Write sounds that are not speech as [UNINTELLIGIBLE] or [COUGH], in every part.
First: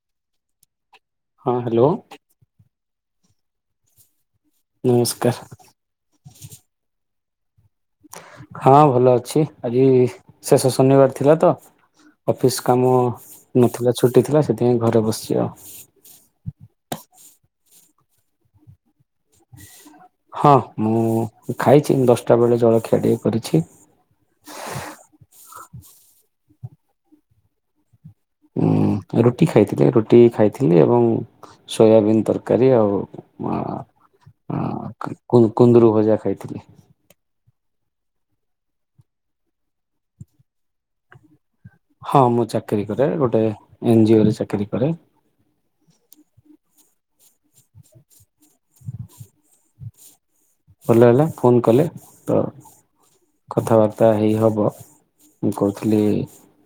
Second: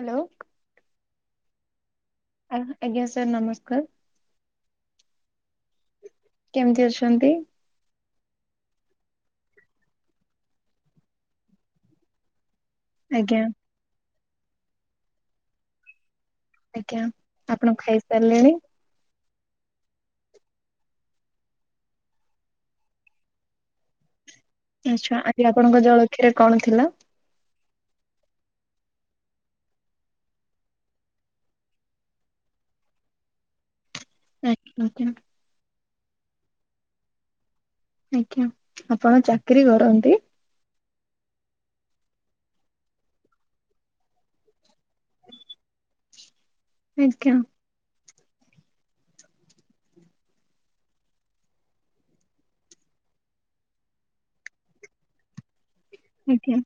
Hello. ହଁ hello. ଆ ଆଜ୍ଞା ସାର୍ ନମସ୍କାର। ନମସ୍କାର। କେମିତି ଅଛନ୍ତି? ହଁ ଭଲ ଅଛି ଆଜି ଶେଷ ଶନିବାର ଥିଲା ତ ଅଫିସ୍ କାମ ଆଜ୍ଞା ନଥିଲା ଛୁଟି ଥିଲା ସେଥିପାଇଁ ଘରେ ବସିଛି ଆଉ। ଆଜ୍ଞା, ଆପଣ ଖାଇସାରିଲେଣି? ହଁ ମୁଁ ଖାଇଛି, ଦଶଟା ବେଳେ ଜଳଖିଆ ଟିକିଏ କରିଛି। ଆଚ୍ଛା ଆଜି ଆପଣଙ୍କ ଜଳଖିଆରେ କଣ ଥିଲା? ଉଁ ରୁଟି ଖାଇଥିଲି, ରୁଟି ଖାଇଥିଲି ଏବଂ ସୋୟାବିନ୍ ତରକାରୀ ଆଉ ଆଜ୍ଞା ଆଜ୍ଞା କ କୁନ୍ଦରୁୁ ଭଜା ଖାଇ ଆଜ୍ଞା, ଆପଣ ଚାକିରୀ କରନ୍ତି? ହଁ ମୁଁ ଚାକିରୀ କରେ, ଗୋଟେ ଏନଜିଓ ରେ ଚାକିରି କରେ। [INAUDIBLE] ଆଜ୍ଞା। ଭଲ ହେଲା, ଫୋନ୍ କଲେ ତ କଥାବାର୍ତ୍ତା ହେଇ ହବ, ମୁଁ କହୁଥିଲି ଆଜ୍ଞା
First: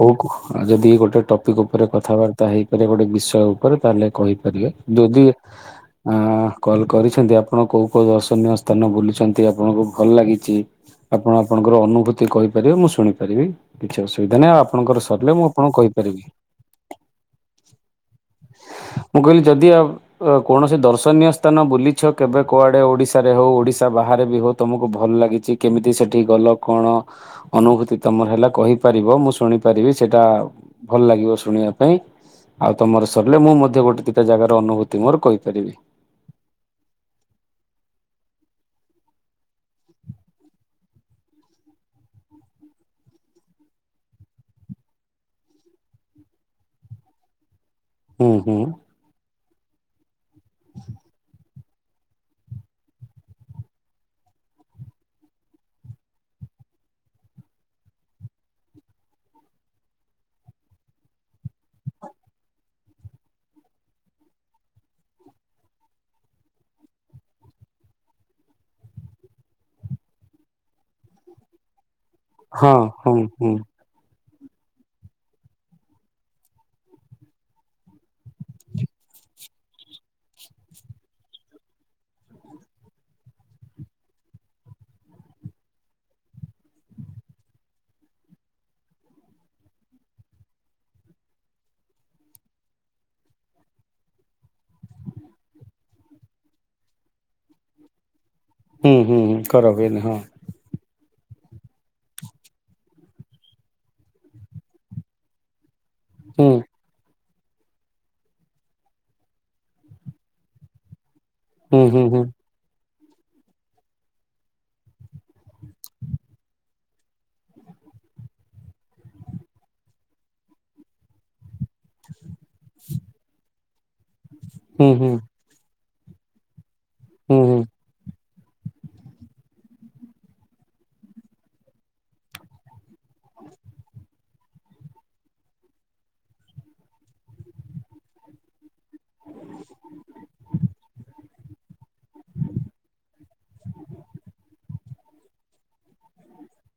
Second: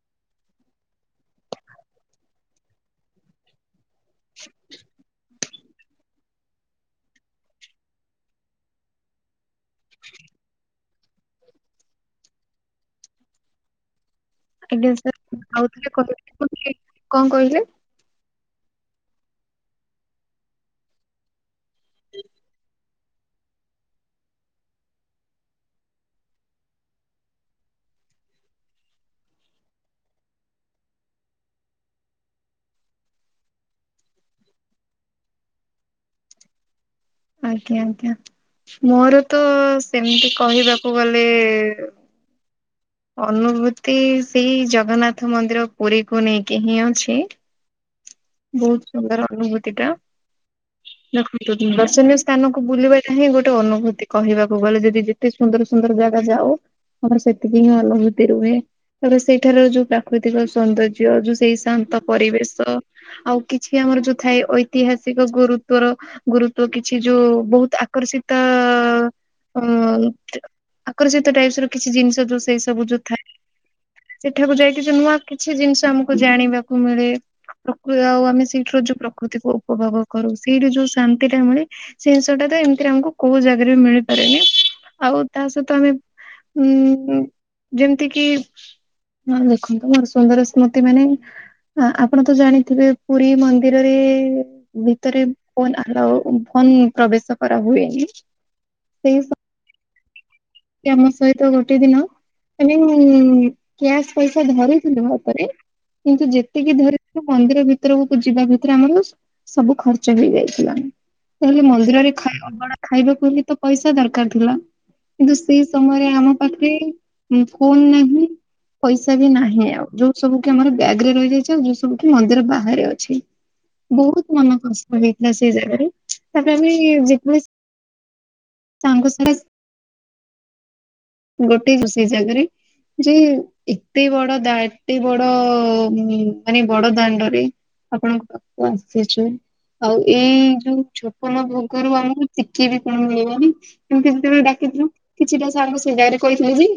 କହୁଉ କ ଆଉ ଯଦି ଗୋଟେ ଟପିକ୍ ଉପରେ କଥାବାର୍ତ୍ତା ହେଇପାରେ, ଗୋଟେ ବିଷୟ ଉପରେ ତାହେଲେ କହିପାରିବେ ଯଦି କଲ କରିଛନ୍ତି ଆପଣ କୋଉ କ ଦ ସ୍ଥାନ ବୁଲଛନ୍ତି ଆପଣଙ୍କୁ ଭଲ ଲାଗିଛି। ଆପଣ ଆପଣଙ୍କର ଅନୁଭୂତି କହିପାରିବେ ମୁଁ ଶୁଣିପାରିବି କିଛି ଅସୁ ସୁବିଧା ନାହିଁ ଆଉ ଆଜ୍ଞା ଆପଣଙ୍କର ସାର୍ ସରିଲେ ମୁଁ ଆପଣଙ୍କୁ ଆଉଥରେ କହିପାରିବି। କହିଲେ କଣ କହିଲେ ମୁଁ କହିଲି ଯଦି ଆ କୌଣସି ଦର୍ଶନୀୟ ସ୍ଥାନ ବୁଲିଛ କେବେ କୁଆଡେ ଓଡିଶା। ଶାରେ ହଉ, ଓଡିଶା ବାହାରେ ବି ହଉ, ତମକୁ ଭଲ ଲାଗିଛି, କେମିତି ସେଠି ଗଲ, କଣ ଅନୁଭୂତି ତମ ମର ହେଲା କହିପାରିବ, ମୁଁ ଶୁଣି ପାରିବି, ସେଇଟା ଭଲ ଲାଗିବ ଶୁଣିବା ପାଇଁ। ଆଉ ତମର ସରିଲେ ମୁଁ ମଧ୍ୟ ଗୋଟେ ଦିଟା ଜାଗାର ଅନୁଭୂତି ମୋର କହିପାରିବି। ଆଜ୍ଞା ଆଜ୍ଞା। ମୋର ତ ସେମିତି କହିବାକୁ ଗଲେ। ଅନୁଭୂତି ସେଇ ଜଗନ୍ନାଥ ମନ୍ଦିର ପୁରୀକୁ ନେଇକି ହିଁ ଅଛି। ହୁଁ ହୁଁ ବହୁତ ସୁନ୍ଦର ଅନୁଭୂତି ଟା ଦେଖନ୍ତୁ। ଦର୍ଶନୀୟ ସ୍ଥାନକୁ ବୁଲିବାଟା ହିଁ ଗୋଟେ ଅନୁଭୂତି କହିବାକୁ ଗଲେ ଯଦି ଯେତେ ସୁନ୍ଦର ସୁନ୍ଦର ଜାଗା ଯାଉ। ହଁ ସେତିକି ହିଁ ଅନୁଭୂତି ରୁହେ ତ ସେଇଠାର ଯୋଉ ପ୍ରାକୃତିକ ସୌନ୍ଦର୍ଯ୍ୟ ଯୋଉ ସେଇ। ନ୍ତ ପରିବେଶ। ଆଉ କିଛି ଆମର ଯୋଉ ଥାଏ ଐତିହାସିକ ଗୁରୁତ୍ଵର ଗୁରୁତ୍ଵ କିଛି ଯୋଉ ବହୁତ। ଆକର୍ଷିତ ଅ ଅ ଆକର୍ଷିତ ଟାଇପ୍ ର କିଛି ଜିନିଷ। ଯୋଉ ସେଇ ହଁ ସବୁ ଯୋଉ ହୁଁ ଥାଏ। ହୁଁ ସେଠାକୁ ଯାଇକି ଯ ନୂଆ କିଛି ଜିନିଷ ଆମକୁ ଜାଣିବାକୁ ମିଳେ। ଆଉ ଆମେ ସେଇଠି ର ଯୋଉ ପ୍ରକୃତିକୁ ଉପଭୋଗ କରୁ, ସେଇଠି ଯୋଉ ଶାନ୍ତି ଟା ମିଳେ ସେ ଜିଷଟା ତ। ସେମତି ଆମକୁ କୋଉ ଜାଗାରେ ବି ମିଳିପାରେନି ଆଉ ତା ସହିତ ଆମେ। ଉଁ ଯେମିତି କିି। ହଁ ଦେଖନ୍ତୁ ମୋର ସୁନ୍ଦର ସ୍ମୃତି ମାନେ ଆପଣ। ତ ଜାଣିଥିବେ ପୁରୀ ମନ୍ଦିରରେ ଭିତରେ ଫୋନ୍ ଆଲାଉ ଫୋନ ପ୍ରବେଶ। କରା ହୁଏନି। ହୁଁ ସେଇ ହୁଁ ହୁଁ କର ଏନ ନି ହଁ। ଆମ ସହିତ ଗୋଟେ ଦିନ। ଏ କ୍ୟାସ ପଇସା ଧରିଥିଲୁ ଭ ଉପରେ କିନ୍ତୁ ହୁଁ ଯେତିକି ଧରି। ମନ୍ଦିର ଭିତରକୁ ଯିବା ଭିତରେ ଆମର ସବୁ ଖର୍ଚ୍ଚ ହେଇ ଯାଇଥିଲା। ତାହଲେ ହୁଁ ମନ୍ଦିରରେ ହୁଁ ଅବଢ଼ା ଖାଇବାକୁ ହେଲେ ତ ପଇସା ଦରକାର ଥିଲା। କିନ୍ତୁ ସେ ସମୟରେ ଆମ ପାଖରେ ଫୋନ ନାହିଁ। ପଇସା ବି ନାହିଁ ଆଉ ଯୋଉ ସବୁ କି ଆମର ବ୍ୟାଗ ରେ ରହିଯାଇଛି ଆଉ ସୁ କି ମନ୍ଦିର ବାହାରେ ଅଛି, ବହୁତ ମନ ହୁଁ କଷ୍ଟ ହୁଁ ହେଇଥିଲା ସେଇ ଜାଗାରେ ତାପରେ ହୁଁ ଆମେ। ହୁଁ ସାଙ୍ଗ। ଗୋଟେ ଦୋ ସେଇ ଜାଗାରେ। ଯେ ଏତେ ବଡ ଦ ଏତେ ବଡ ମାନେ ବଡ ଦାଣ୍ଡରେ। ଆପଣଙ୍କ ପାଖକୁ ଆସିଛୁ। ଆଉ ଏଇ ଯୋଉ ଛୋପନ ଭୋଗରୁ ଆମକୁ ଟିକି ବି କଣ ମିଳିବନି, କେମତି ଯେତେବେଳେ ଡାକ ଦେଖନୁ କିଛିଟା ସାର୍ ଙ୍କୁ ସେ ଜାଗାରେ କହିଥିଲେ ବି।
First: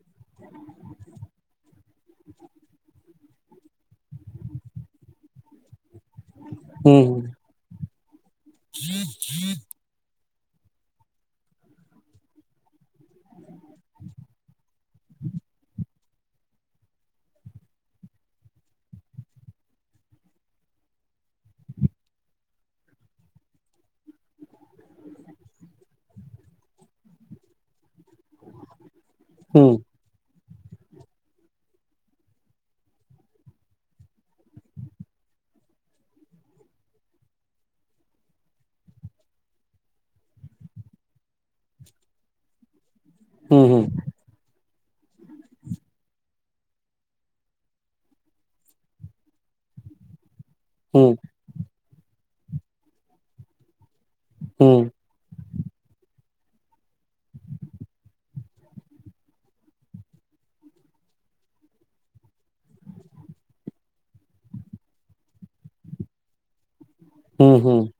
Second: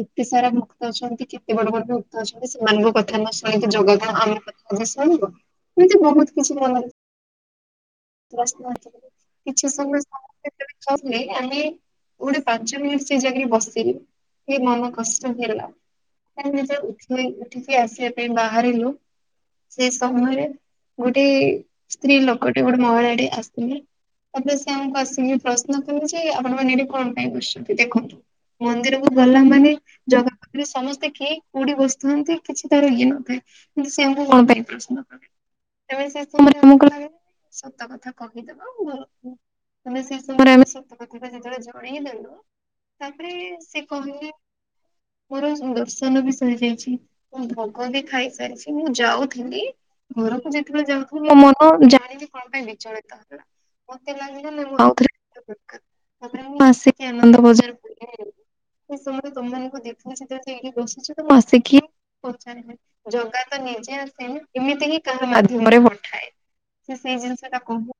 କେତେ ସାରା ଭକ୍ତ ଅଛନ୍ତି କେତେ ବଡ଼ ବଡ଼ ଭକ୍ତ ଅଛନ୍ତି ସେମାନଙ୍କ କଥା ନ ଶୁଣିକି ଜଗ ଅ ଆମ କଥା ବି ଶୁଣିବ ଏମିତି ବୋହୁତ କିଛି ହୁଁ ମନରେ ହୁଁ [UNINTELLIGIBLE] କିଛି ସମୟ [INAUDIBLE] କେତୋଳେ ଖାଉନେ ଆମେ ଗୋଟେ ପାଞ୍ଚ ମିନିଟ୍ ସେଇ ଜାଗ ବସିବି ଏ ମନ କଷ୍ଟ ହେଲା। ଏ ନିଜ ଉଠଲି ଉଠିକି ଆସିବା ପାଇଁ ବାହାରିଲୁ। ସେ ସମୟରେ ଗୋଟେ ସ୍ତ୍ରୀ ଲୋକଟେ ଗୋଟେ ମହିଳାଟିଏ ଆସିଲେ। ତାପରେ ସିଏ ଆମୁକୁ ଆସିକି ପ୍ରଶ୍ନ କରୁଚି ଆପଣମାନେ ଏଇଠି କଣ ପାଇଁ ବସିଚନ୍ତି ଦେଖନ୍ତୁ ମନ୍ଦିର ଗଲା ହୁଁ ମାନେ ହୁଁ ଜଗା ପାଖରେ ସମସ୍ତେ କେହି କୋଉଠି ବସିଥାନ୍ତି କିଛି ତାର ଇଏ ନଥାଏ କିନ୍ତୁ ସେ ଆମୁକୁ କଣ ପାଇଁ ପ୍ରଶ୍ନ କଲେ? ତେବେ ସେ ସମୟରେ ଆମୁକୁ ଲାଗିଲା [INAUDIBLE] ସତ କଥା କହିଦବା [UNINTELLIGIBLE] ମାନେ ସେ ସମୟରେ ଆମେ ସତ କଥାଟା ଯେତୋଳେ ଜଣେଇ ଦେଲୁ ତାପରେ ହୁଁ ସିଏ କହିଲେ ମୋର ଦର୍ଶନ ବି ସରିଯାଇଛି ମୁଁ ଭୋଗ ବି ଖାଇସାରିଚି ମୁଁ ଯାଉଥିଲି ଘରକୁ ଯେତୋଳେ ହୁଁ ଯାଉଥିଲ ମୋ ମନ ଜାଣିନି କଣ ପାଇଁ ବିଚଳିତ ହେଲା? ମତେ ଲାଗିଲା ନାଇଁ ମୁଁ ଆଉ ହୁଁ ଥରେ [INAUDIBLE] ଦେଖା ତାପରେ ମୁଁ ଆସିକି ଆନନ୍ଦ ବଜାର ବୁଲି ଆସିଲି। ସେ ସମୟରେ ତମମାନଙ୍କୁ ଦେଖିଲି ସିଧା ସେଇଠି ବସିଛ ତ ମୁଁ ଆସିକି ପଚାରିଲି ଜଗା ତ ନିଜେ ଆସେନି ଏମିତି ହିଁ କାହା ମାଧ୍ୟମରେ ପଠାଏ। ସେ ସେଇ ଜିନିଷଟା ହୁଁ ହୁଁ କହୁ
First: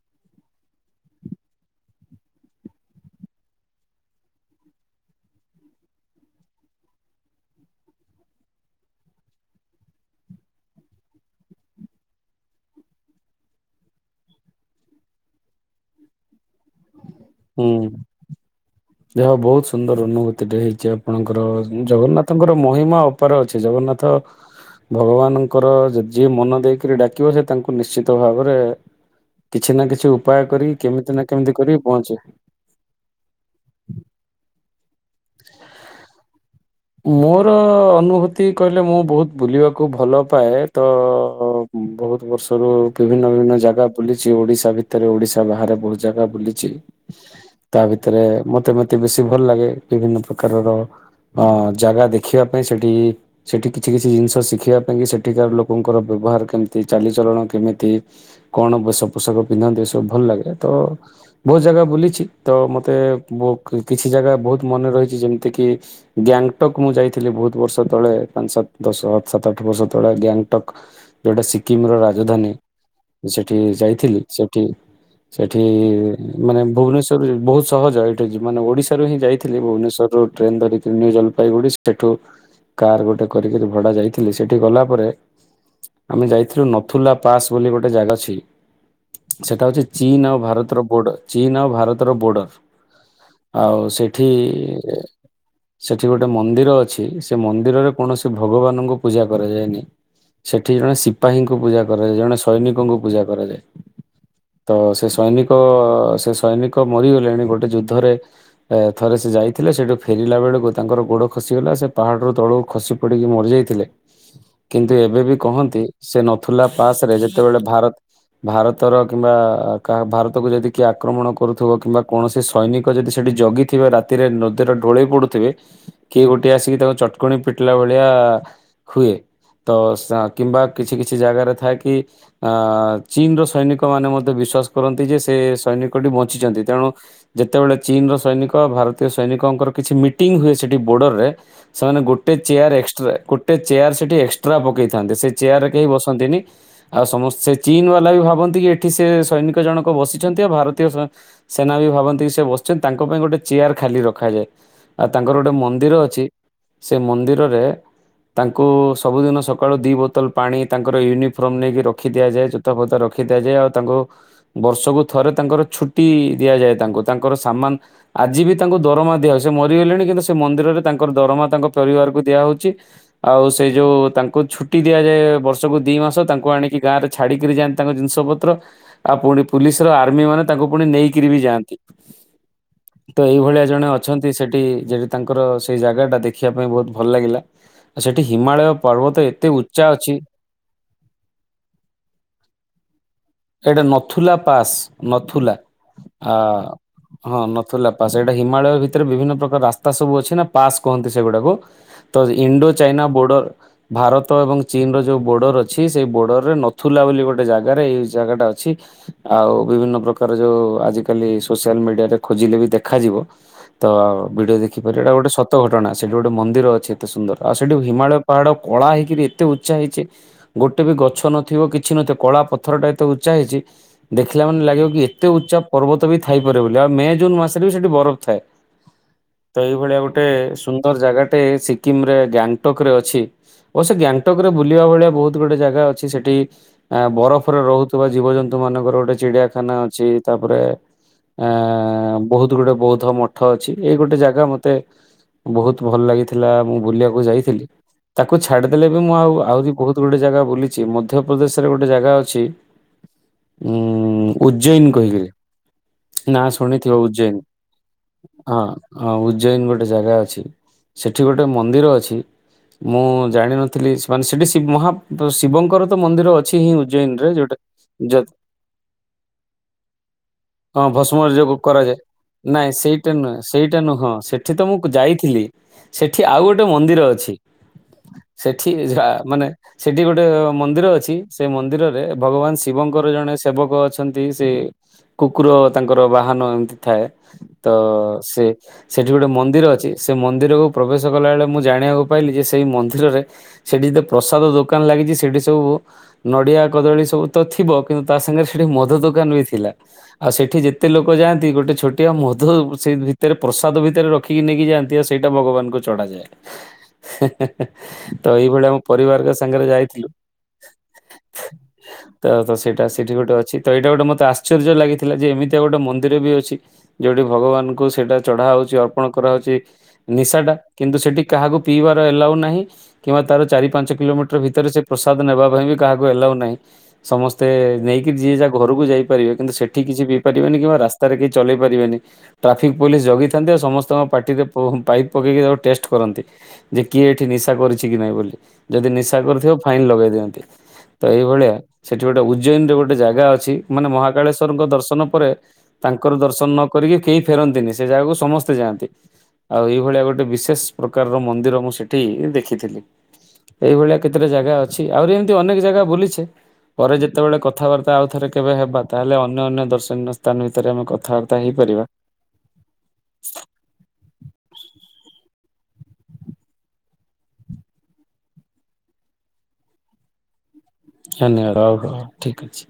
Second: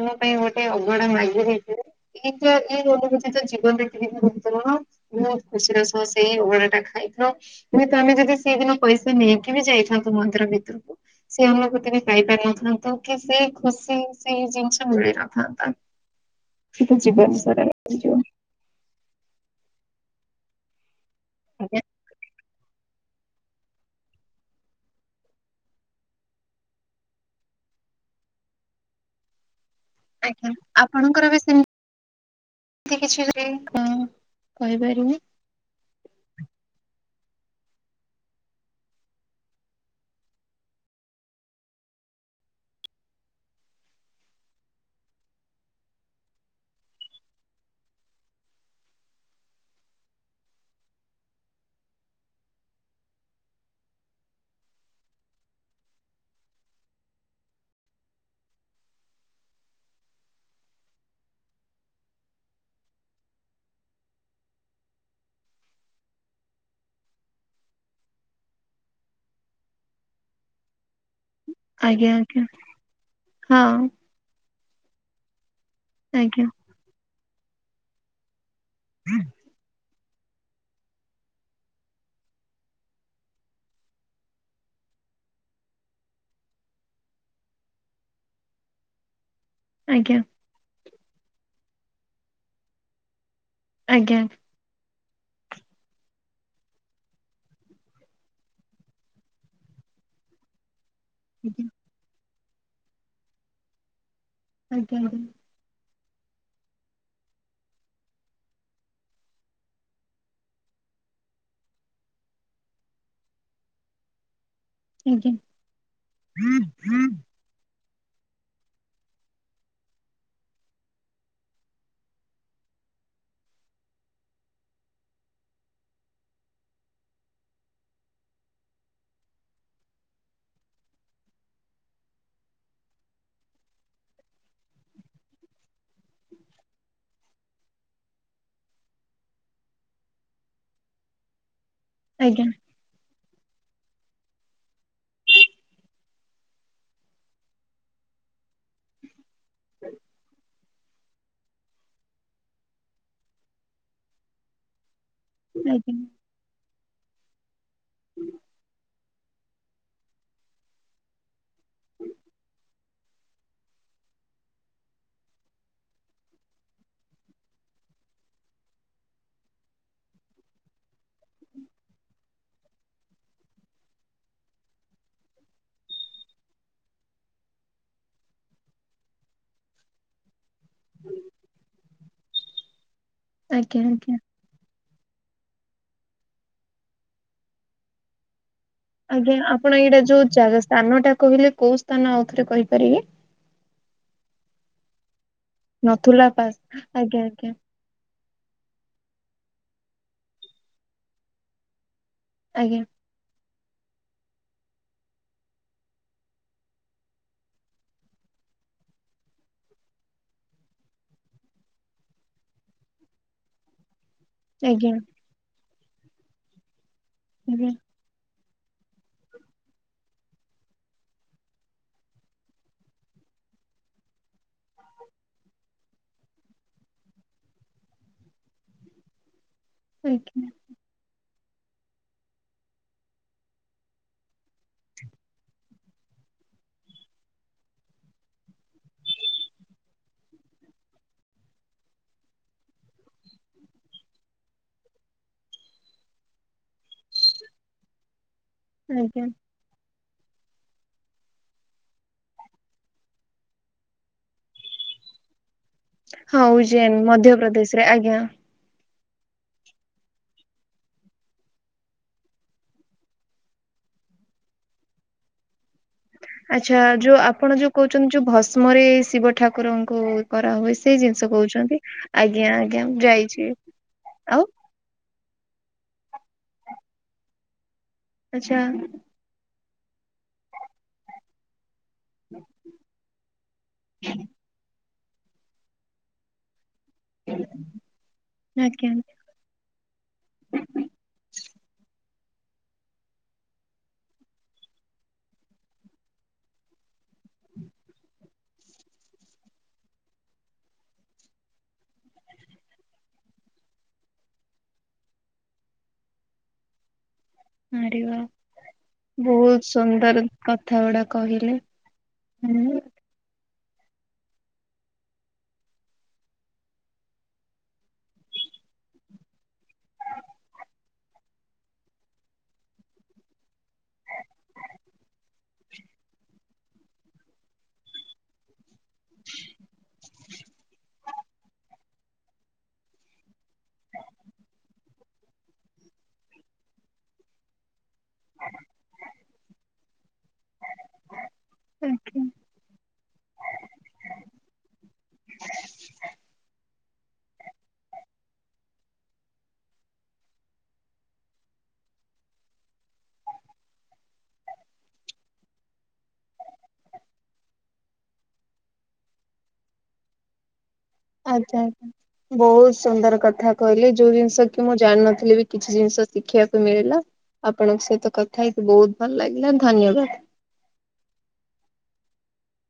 ଆମ ପାଇଁ ଗୋଟେ ଅବଡ଼ା ମାଗି ଦେଇଥିବେ। ଏଇ ତ ଏଇ ଅନୁଭୂତି ତ ଜୀବନରେ କେବେ ବି ଭୁଲି ପାରିବୁନୁ ବୋହୁତ ଖୁସିର ସହ ସେଇ ଅବଡ଼ାଟା ଖାଇ ଇଥ ଯେହେତୁ ଆମେ ଯଦି ସେଇଦିନ ପଇସା ନେଇକି ବି ଯାଇଥାନ୍ତୁ ମନ୍ଦିର ଭିତୁରୁକୁ ସିଏ ଆମ ପ୍ରତି ବି ପାଇପାରିନଥାନ୍ତୁ କି ସେଇ ଖୁସି ସେଇ ଜିନିଷ ମିଳିନଥାନ୍ତା। ତ ଜୀବନ ସାରା ରହିଯିବ। ଯାହା ହଉ ବହୁତ ସୁନ୍ଦର ଅନୁଭୂତିଟେ ହେଇଚି ଆପଣଙ୍କର ଆଜ୍ଞା। ଜଗନ୍ନାଥଙ୍କର ମହିମା ଅପାର ଅଛି ଜଗନ୍ନାଥ ଭଗବାନଙ୍କର ଯେ ଯିଏ ମନ ଦେଇକିରି ଡାକିବ ସେ ତାଙ୍କୁ ନିଶ୍ଚିତ ଭାବରେ କିଛି ନାଁ କିଛି ଉପାୟ କରି କେମିତି ନାଁ କେମିତି କରି ପହଞ୍ଚେ। ତି କିଛି କରି କୁଁ କହିପାରିବେ? ମୋର ଅନୁଭୂତି କହିଲେ ମୁଁ ବୋହୁତ ବୁଲିବାକୁ ଭଲ ପାଏ ତ ଉଁ ବୋହୁତ ବର୍ଷରୁ ବିଭିନ୍ନ ବିଭିନ୍ନ ଜାଗା ବୁଲିଚି ଓଡ଼ିଶା ଭିତରେ ଓଡ଼ିଶା ବାହାରେ ବୋହୁତ ଜାଗା ବୁଲିଚି। [INAUDIBLE] ତା ଭିତରେ ମତେ ମତେ ବେଶୀ ଭଲ ଲାଗେ ବିଭିନ୍ନ ପ୍ରକାରର ଅ ଜାଗା ଦେଖିବା ପାଇଁ ସେଠି ସେଠି କିଛି କିଛି ଜିନିଷ ଶିଖିବା କାହିଁକି ସେଠିକାର ଲୋକଙ୍କର ବ୍ୟବହାର କେମତି, ଚାଲିଚଳଣ କେମିତି, କଣ ବେଶ ପୋଷାକ ପିନ୍ଧନ୍ତି? ସବୁ ଭଲ ଲାଗେ ତ ବୋହୁତ ଜାଗା ବୁଲିଛି ତ ମତେ ବୋ କିଛି ଜାଗା ବୋହୁତ ମନେ ରହିଚି ଯେମତି କି ଗ୍ୟାଙ୍ଗଟକ୍ ମୁଁ ଯାଇଥିଲି ବୋହୁତ ବର୍ଷ ତଳେ ପାଞ୍ଚ ସାତ ଦଶ ସାତ ଆଠ ବର୍ଷ ତଳେ ଗ୍ୟାଙ୍ଗଟକ୍ ଯୋଉଟା ସିକିମର ଆଜ୍ଞା ଆଜ୍ଞା ରାଜଧାନୀ ସେଠି ହଁ ଯାଇଥିଲି ସେଠି ସେ ଠି ଆଜ୍ଞା ମାନେ ଭୁବନେଶ୍ୱରରୁ ବି ବୋହୁତ ସହଜ ଏଇଠିକି ମାନେ ଓଡ଼ିଶାରୁ ହିଁ ଯାଇ ଭୁବନେଶ୍ବରରୁ ଟ୍ରେନ୍ ଧରିକିନି ଜଲପାଇଗୁଡି଼ ସେଠୁ କାର ଗୋଟେ କରିକିରି ଭଡ଼ା ଯାଇଥିଲି ସେଠି ଗଲା ପରେ ଆମେ ଯାଇଥିଲୁ ନଥୁଲା ପାସ୍ ବୋଲି ଗୋଟେ ଜାଗା ଅଛି ସେଟା ହଉଚି ଆଜ୍ଞା ଆଜ୍ଞା। ଚୀନ ଆଉ ଭାରତର ବୋର୍ଡ଼ ଚୀନ ଆଉ ଭାରତର ବୋର୍ଡ଼ର ଆଜ୍ଞା। ଏ ସେଠି ଗୋଟେ ମନ୍ଦିର ଅଛି ସେ ମନ୍ଦିରରେ କୌଣସି ଭଗବାନଙ୍କୁ ପୂଜା କରାଯାଏନି। ସେଠି ଜଣେ ସିପାହୀଙ୍କୁ ପୂଜା କରାଯାଏ ଜଣେ ସୈନିକଙ୍କୁ ପୂଜା କରାଯାଏ। ତ ସେ ଆଜ୍ଞା ସୈନିକ ସେ ସୈନିକ ମରିଗଲେଣି ଗୋଟେ ଯୁଦ୍ଧରେ ଏ ଥରେ ସେ ଯାଇଥିଲେ ସେଠୁ ଫେରିଲା ବେଳକୁ ତାଙ୍କର ଗୋଡ଼ ଖସିଗଲା ସେ ପାହାଡ଼ରୁ ତଳକୁ ଖସି ପଡି଼କି ମରିଯାଇଥିଲେ। [INAUDIBLE] କିନ୍ତୁ ଏବେ ଆଜ୍ଞା। ବି କହନ୍ତି ସେ ନଥୁଲା ପାସ ରେ ଯେତେବେଳେ ଭାରତ ଭାରତର କିମ୍ବା କାହା ଭାରତକୁ ଯଦି କିଏ ଆକ୍ରମଣ କରୁଥିବ କିମ୍ବା କୌଣସି ସୈନିକ ଯଦି ସେଠି ଜଗି ଥିବା ରାତିରେ ନଦୀର ଢ଼ୋଳେଇ ପଡୁଥିବେ କିଏ ଗୋଟେ ଆସିକି ତାଙ୍କ ଚଟକଣି ପିଟିଲା ଭଳିଆ ହୁଏ। ତ ସ କିମ୍ବା କିଛି କିଛି ଜାଗାରେ ଥାଏ କି ଅ ଚୀନ ର ସୈନିକ ମାନେ ମଧ୍ୟ ବି ବିଶ୍ୱାସ କରନ୍ତି ଯେ ସେ ସୈନିକଟି ବଞ୍ଚିଛନ୍ତି ତେଣୁ ଯେତେବେଳେ ଚୀନର ସୈନିକ ଭାରତୀୟ ସୈନିକଙ୍କର କିଛି ମିଟିଂ ହୁଏ ସେଠି ବୋର୍ଡର ରେ ସେମାନେ ଗୋଟେ ଆଜ୍ଞା। ଚେୟାର ଏକ୍ସଟ୍ରା ଗୋଟେ ଚେୟାର ସେଠି ଏକ୍ସଟ୍ରା ପକେଇଥାନ୍ତି ସେ ଚେୟାରରେ କେହି ବସନ୍ତିନି। ଆଉ ସମସ୍ତେ ସେ ଚିନ୍ ବାଲା ବି ଭାବନ୍ତି କି ଏଠି ସେ ସୈନିକ ଜଣକ ବସିଛନ୍ତି। ଆଉ ଭାରତୀୟ ସେନା ବି ଭାବନ୍ତି କି ସେ ବସିଛନ୍ତି ତାଙ୍କ ପାଇଁ ଗୋଟେ ଚେୟାର ଖାଲି ରଖାଯାଏ। ଆଉ ତାଙ୍କର ଗୋଟେ ଆଜ୍ଞା ମନ୍ଦିର ଅଛି ସେ ମନ୍ଦିରରେ ତାଙ୍କୁ ସବୁଦିନ ସକାଳୁ ଦୁଇ ବୋତଲ ପାଣି ତାଙ୍କର ୟୁନିଫର୍ମ ନେଇକି ରଖି ଦିଆଯାଏ। ଜୋତା ଫତା ରଖି ଦିଆଯାଏ ଆଉ ତାଙ୍କୁ ବର୍ଷକୁ ଥରେ ତାଙ୍କର ଛୁଟି ଦିଆଯାଏ। ତାଙ୍କୁ ତାଙ୍କର ସାମାନ ଆଜି ବି ତାଙ୍କୁ ଦରମା ଦିଆ ହଉଛି ସେ ମରିଗଲେଣି କିନ୍ତୁ ସେ ମନ୍ଦିରରେ ତାଙ୍କର ଦରମା ତାଙ୍କ ପରିବାରକୁ ଦିଆ ହଉଛି। ଆଉ ସେଇ ଯୋଉ ତାଙ୍କୁ ଛୁଟି ଦିଆଯାଏ ବର୍ଷକୁ ଦି ମାସ ତାଙ୍କୁ ଆଣିକି ଗାଁ ରେ ଛାଡିକରି ଯାଆନ୍ତି ତାଙ୍କ ଜିନିଷ ଷ ପତ୍ର ଆଉ ପୁଣି ପୁଲିସ ର ଆର୍ମି ମାନେ ତାଙ୍କୁ ପୁଣି ନେଇକିରି ବି ଯାଆନ୍ତି। ତ ଏଇଭଳିଆ ଆଜ୍ଞା ଜଣେ ଆଜ୍ଞା ଅଛନ୍ତି ସେଠି ଯେ ତାଙ୍କର ସେଇ ଜାଗାଟା ଦେଖିବା ପାଇଁ ବହୁତ ଭଲ ଲାଗିଲା ଆଉ ସେଠି ହିମାଳୟ ପର୍ବତ ଆଜ୍ଞା ଏତେ ଆପଣ ଉଚ୍ଚା ଏଇଟା ଅଛି ଯୋଉ ସ୍ଥାନ ଟା କହିଲେ କୋଉ ସ୍ଥାନ ଆଉଥରେ କହିପାରିବେ? ଏଇଟା ନଥୁଲା ପାସ୍ ନଥୁଲା ନଥୁଲା ଅ ପାସ୍ ଆଜ୍ଞା ହଁ ଆଜ୍ଞା ନ ଲା ପାସ ଏଇଟା ହିମାଳୟ ଭିତରେ ବିଭିନ୍ନ ପ୍ରକାର ରାସ୍ତା ସବୁ ଅଛି ନା ପାସ୍ କହନ୍ତି ସେଗୁଡାକୁ। ତ ଇଣ୍ଡୋ ଆଜ୍ଞା ଚାଇନା ବୋର୍ଡର ଭାରତ ଏବଂ ଚୀନ ର ଯୋଉ ବୋର୍ଡର ଅଛି ସେଇ ବୋର୍ଡରରେ ନଥୁଲା ବୋଲି ଗୋଟେ ଜାଗାରେ ଏଇ ଜାଗାଟା ଅଛି। ଆଉ ବିଭିନ୍ନ ପ୍ରକାର ଯୋଉ ଆଜିିକାଲି ସୋସିଆଲ ମିଡିଆରେ ଖୋଜିଲେ ବି ଦେଖାଯିବ ତ ଭିଡିଓ ଆଜ୍ଞା ଦେଖିପାରିବ ଏଟା ଗୋଟେ ସତ ଘଟଣା ସେଠି ଗୋଟେ ମନ୍ଦିର ଅଛି। ଏତେ ସୁନ୍ଦର ଆଉ ଆଜ୍ଞା ସେଠୁ ହିମାଳୟ ପାହାଡ କଳା ହେଇକିରି ଏତେ ଉଚ୍ଚା ହେଇଛେ ଗୋଟେ ବି ଗଛ ନଥିବ କିଛି ନଥିବ କଳା ପଥର ଟା ଏତେ ଉଚ୍ଚା ହେଇଛି ଦେଖିଲା ମାନେ ଲାଗିବ କି ଏତେ ଉଚ୍ଚା ପର୍ବତ ବି ଥାଇପାରେ ବୋଲି ଆଉ ମେ ଜୁନ ମାସରେ ବି ସେଠି ବରଫ ଥାଏ। ତ ଏଇଭଳିଆ ଗୋଟେ ଆଜ୍ଞା ସୁନ୍ଦର ଜାଗା ଟେ ସିକିମରେ ଗ୍ୟାଙ୍ଗଟକ ରେ ଅଛି। ଓ ସେ ଗ୍ୟାଙ୍ଗଟକ ରେ ବୁଲିବା ଭଳିଆ ବହୁତ ଗୋଟେ ଜାଗା ଅଛି ସେଠି ବରଫରେ ରହୁଥିବା ଜୀବଜନ୍ତୁ ମାନଙ୍କର ଗୋଟେ ଚିଡିଆଖାନା ଅଛି ତାପରେ ଆ ବହୁତ ଗୋଟେ ବୌଦ୍ଧ ମଠ ଅଛି ଏଇ ଗୋଟେ ଜାଗା ମତେ ବହୁତ ଭଲ ଲାଗିଥିଲା ମୁଁ ବୁଲିବାକୁ ଯାଇଥିଲି ତାକୁ ଛାଡିଦେଲେ ବି ମୁଁ ଆଜ୍ଞା ଆଉ ଆହୁରି ବହୁତ ଗୋଟେ ଜାଗା ବୁଲିଛି ମଧ୍ୟପ୍ରଦେଶରେ ଗୋଟେ ଜାଗା ଅଛି। ଉ ଉଜ୍ଜୈନ କହିକରି ନା ହଁ ଶୁଣି ଉଜ୍ଜୈନ ଉଜେଇନ ମଧ୍ୟପ୍ରଦେଶରେ ଆଜ୍ଞା ହଁ ହଁ ଉଜ୍ଜୈନ ଗୋଟେ ଜାଗା ଅଛି ସେଠି ଗୋଟେ ମନ୍ଦିର ଅଛି। ମୁଁ ଜାଣିନଥିଲି ସୋନ ସେଠି ମହା ଶିବଙ୍କର ତ ମନ୍ଦିର ଅଛି ହିଁ ଆଛା ଯୋଉ ଉଜ୍ଜୈନରେ ଯୋଉଟା ଆପଣ ଯୋଉ କହୁଛନ୍ତି ଯ ଯୋଉ ଭସ୍ମରେ ଶିବ ଠାକୁରଙ୍କୁ କରାହୁଏ ହଁ ସେଇ ଭସ୍ମ ଜିନିଷ ଶ ଯୋଗ କହୁଛନ୍ତି? ଆଜ୍ଞା ନାଇଁ ଆଜ୍ଞା ସେଇଟା ନୁହେଁ ଯାଇଛି ସେଇଟା ନୁହଁ ଆଉ ସେଠି ତ ମୁଁ ଯାଇ ଥିଲି ସେଠି ଆଉ ଗୋଟେ ମନ୍ଦିର ଅଛି। ଆଚ୍ଛା ସେଠି ଯ ମାନେ ସେଠି ଗୋଟେ ମନ୍ଦିର ଅଛି ସେ ମନ୍ଦିରରେ ଭଗବାନ ଶିବଙ୍କର ଜଣେ ସେବକ ଅଛନ୍ତି ସେ କୁକୁର ତାଙ୍କର ବାହାନ ଏମ ଥାଏ ତ ସେ ଆଜ୍ଞା ସେଠି ଗୋଟେ ମନ୍ଦିର ଅଛି। ସେ ମନ୍ଦିରକୁୁ ପ୍ରବେଶ କଲା ବଳେ ମୁଁ ଜାଣିବାକୁ ପାଇଲି ଯେ ସେଇ ମନ୍ଦିରରେ ସେଠି ଯେତେ ପ୍ରସାଦ ଦୋକାନ ଲାଗ ଲାଗଚି ସେଠି ସବୁ ନଡିଆ କଦଳୀ ସବୁ ତ ଥିବ କିନ୍ତୁ ତା ସାଙ୍ଗରେ ସେଠି ମଦ ଦୋକାନ ବି ଥିଲା। ଆଉ ସେଠି ଯେ କେତେ ଲୋକ ଯାଆନ୍ତି, ଗୋଟେ ଛୋଟିଆ ମଧୁ ସେ ଭିତରେ ପ୍ରସାଦ ଭିତରେ ରଖିକି ନେଇକି ଯାଆନ୍ତି, ଆଉ ସେଇଟା ଭଗବାନଙ୍କୁ ଚଡାଯାଏ। ଆରେ ବା ତ ଏଇଭଳିଆ ଆମ ପରିବାରଙ୍କ ବହୁତ ସାଙ୍ଗରେ ଯାଇଥିଲୁ ସୁନ୍ଦର କଥା ଗୁଡା କହିଲେ ତ ହୁଁ ସେଇଟା ସେଠି ଗୋଟେ ଅଛି ତ ଏଇଟା ଗୋଟେ ମତେ ଆଶ୍ଚର୍ଯ୍ୟ ଲାଗିଥିଲା, ଯେ ଏମିତି ଏ ଗୋଟେ ମନ୍ଦିର ବି ଅଛି, ଯୋଉଠି ଭଗବାନଙ୍କୁ ସେଇଟା ଚଢା ହଉଛି ଅର୍ପଣ କରାହେଉଛି, ନିଶାଟା କିନ୍ତୁ ସେଠି କାହାକୁ ପିଇବାର ଏଲାଉ ନାହିଁ କିମ୍ବା ତାର ଚାରି ପାଞ୍ଚ କିଲୋମିଟର ଭିତରେ ସେ ପ୍ରସାଦ ନେବା ବି କାହାକୁ ହେଲାଉ ନାହିଁ, ସମସ୍ତେ ନେଇକି ଯିଏ ଯାହା ଘରକୁ ଯାଇପାରିବେ କିନ୍ତୁ ସେଠି କିଛି ରାସ୍ତାରେ ଚଳେଇ ପାରିବେନି, ଟ୍ରାଫିକ ପୋଲିସ ଜଗିଥାନ୍ତି ଆଉ ସମସ୍ତଙ୍କ ପାଟିରେ ପାଇ ଟ କରନ୍ତି ଯେ କିଏ ଏଠି ନିଶା କରିଛି କି ନାଇଁ ବୋଲି ଯଦି ନିଶା କରିଥିବ, ଫାଇନ ଲଗେଇ ଦିଅନ୍ତି। ତ ଏଇଭଳିଆ ସେଠି ଆଜ୍ଞା ଗୋଟେ ଉଜ୍ଜୟନରେ ଗୋଟେ ଜାଗା ଅଛି, ମାନେ ମହାକାଳେଶ୍ଵରଙ୍କ ଦର୍ଶନ ତାଙ୍କର ଦର୍ଶନ ନ କରିକି କେହି ଫେରନ୍ତିନି ସେ ଜାଗାକୁ ସମସ୍ତେ ଯାଆନ୍ତି। ଆଉ ଏଇଭଳିଆ ଗୋଟେ ବିଶେଷ ପ୍ରକାରର ମନ୍ଦିର ମୁଁ ସେଠି ଦେଖିଥିଲି। ଏଇ ଭଳିଆ କେତେଟା ଜାଗା ଅଛି। ଆହୁରି ଏମିତି ଅନେକ ଜାଗା ବୁଲିଛେ। ପରେ ଯେତେବେଳେ କଥାବାର୍ତ୍ତା ଆଉ ଥରେ କେବେ ହେବା ତାହେଲେ ଅନ୍ୟ ଅନ୍ୟ ଦର୍ଶନୀୟ ସ୍ଥାନ ବି ଆଛା, ବହୁତ ସୁନ୍ଦର କଥା କହିଲି ଯୋଉ ଜିନିଷ କି ମୁଁ ଜାଣିନଥିଲେ ବି କିଛି ଜିନିଷ ଶିଖିବାକୁ ମିଳିଲା। ଆପଣଙ୍କ ସହିତ କଥା ହେଇକି ବହୁତ ଭଲ ଲାଗିଲା ଧନ୍ୟବାଦ। [INAUDIBLE] ଠିକ ଅଛି।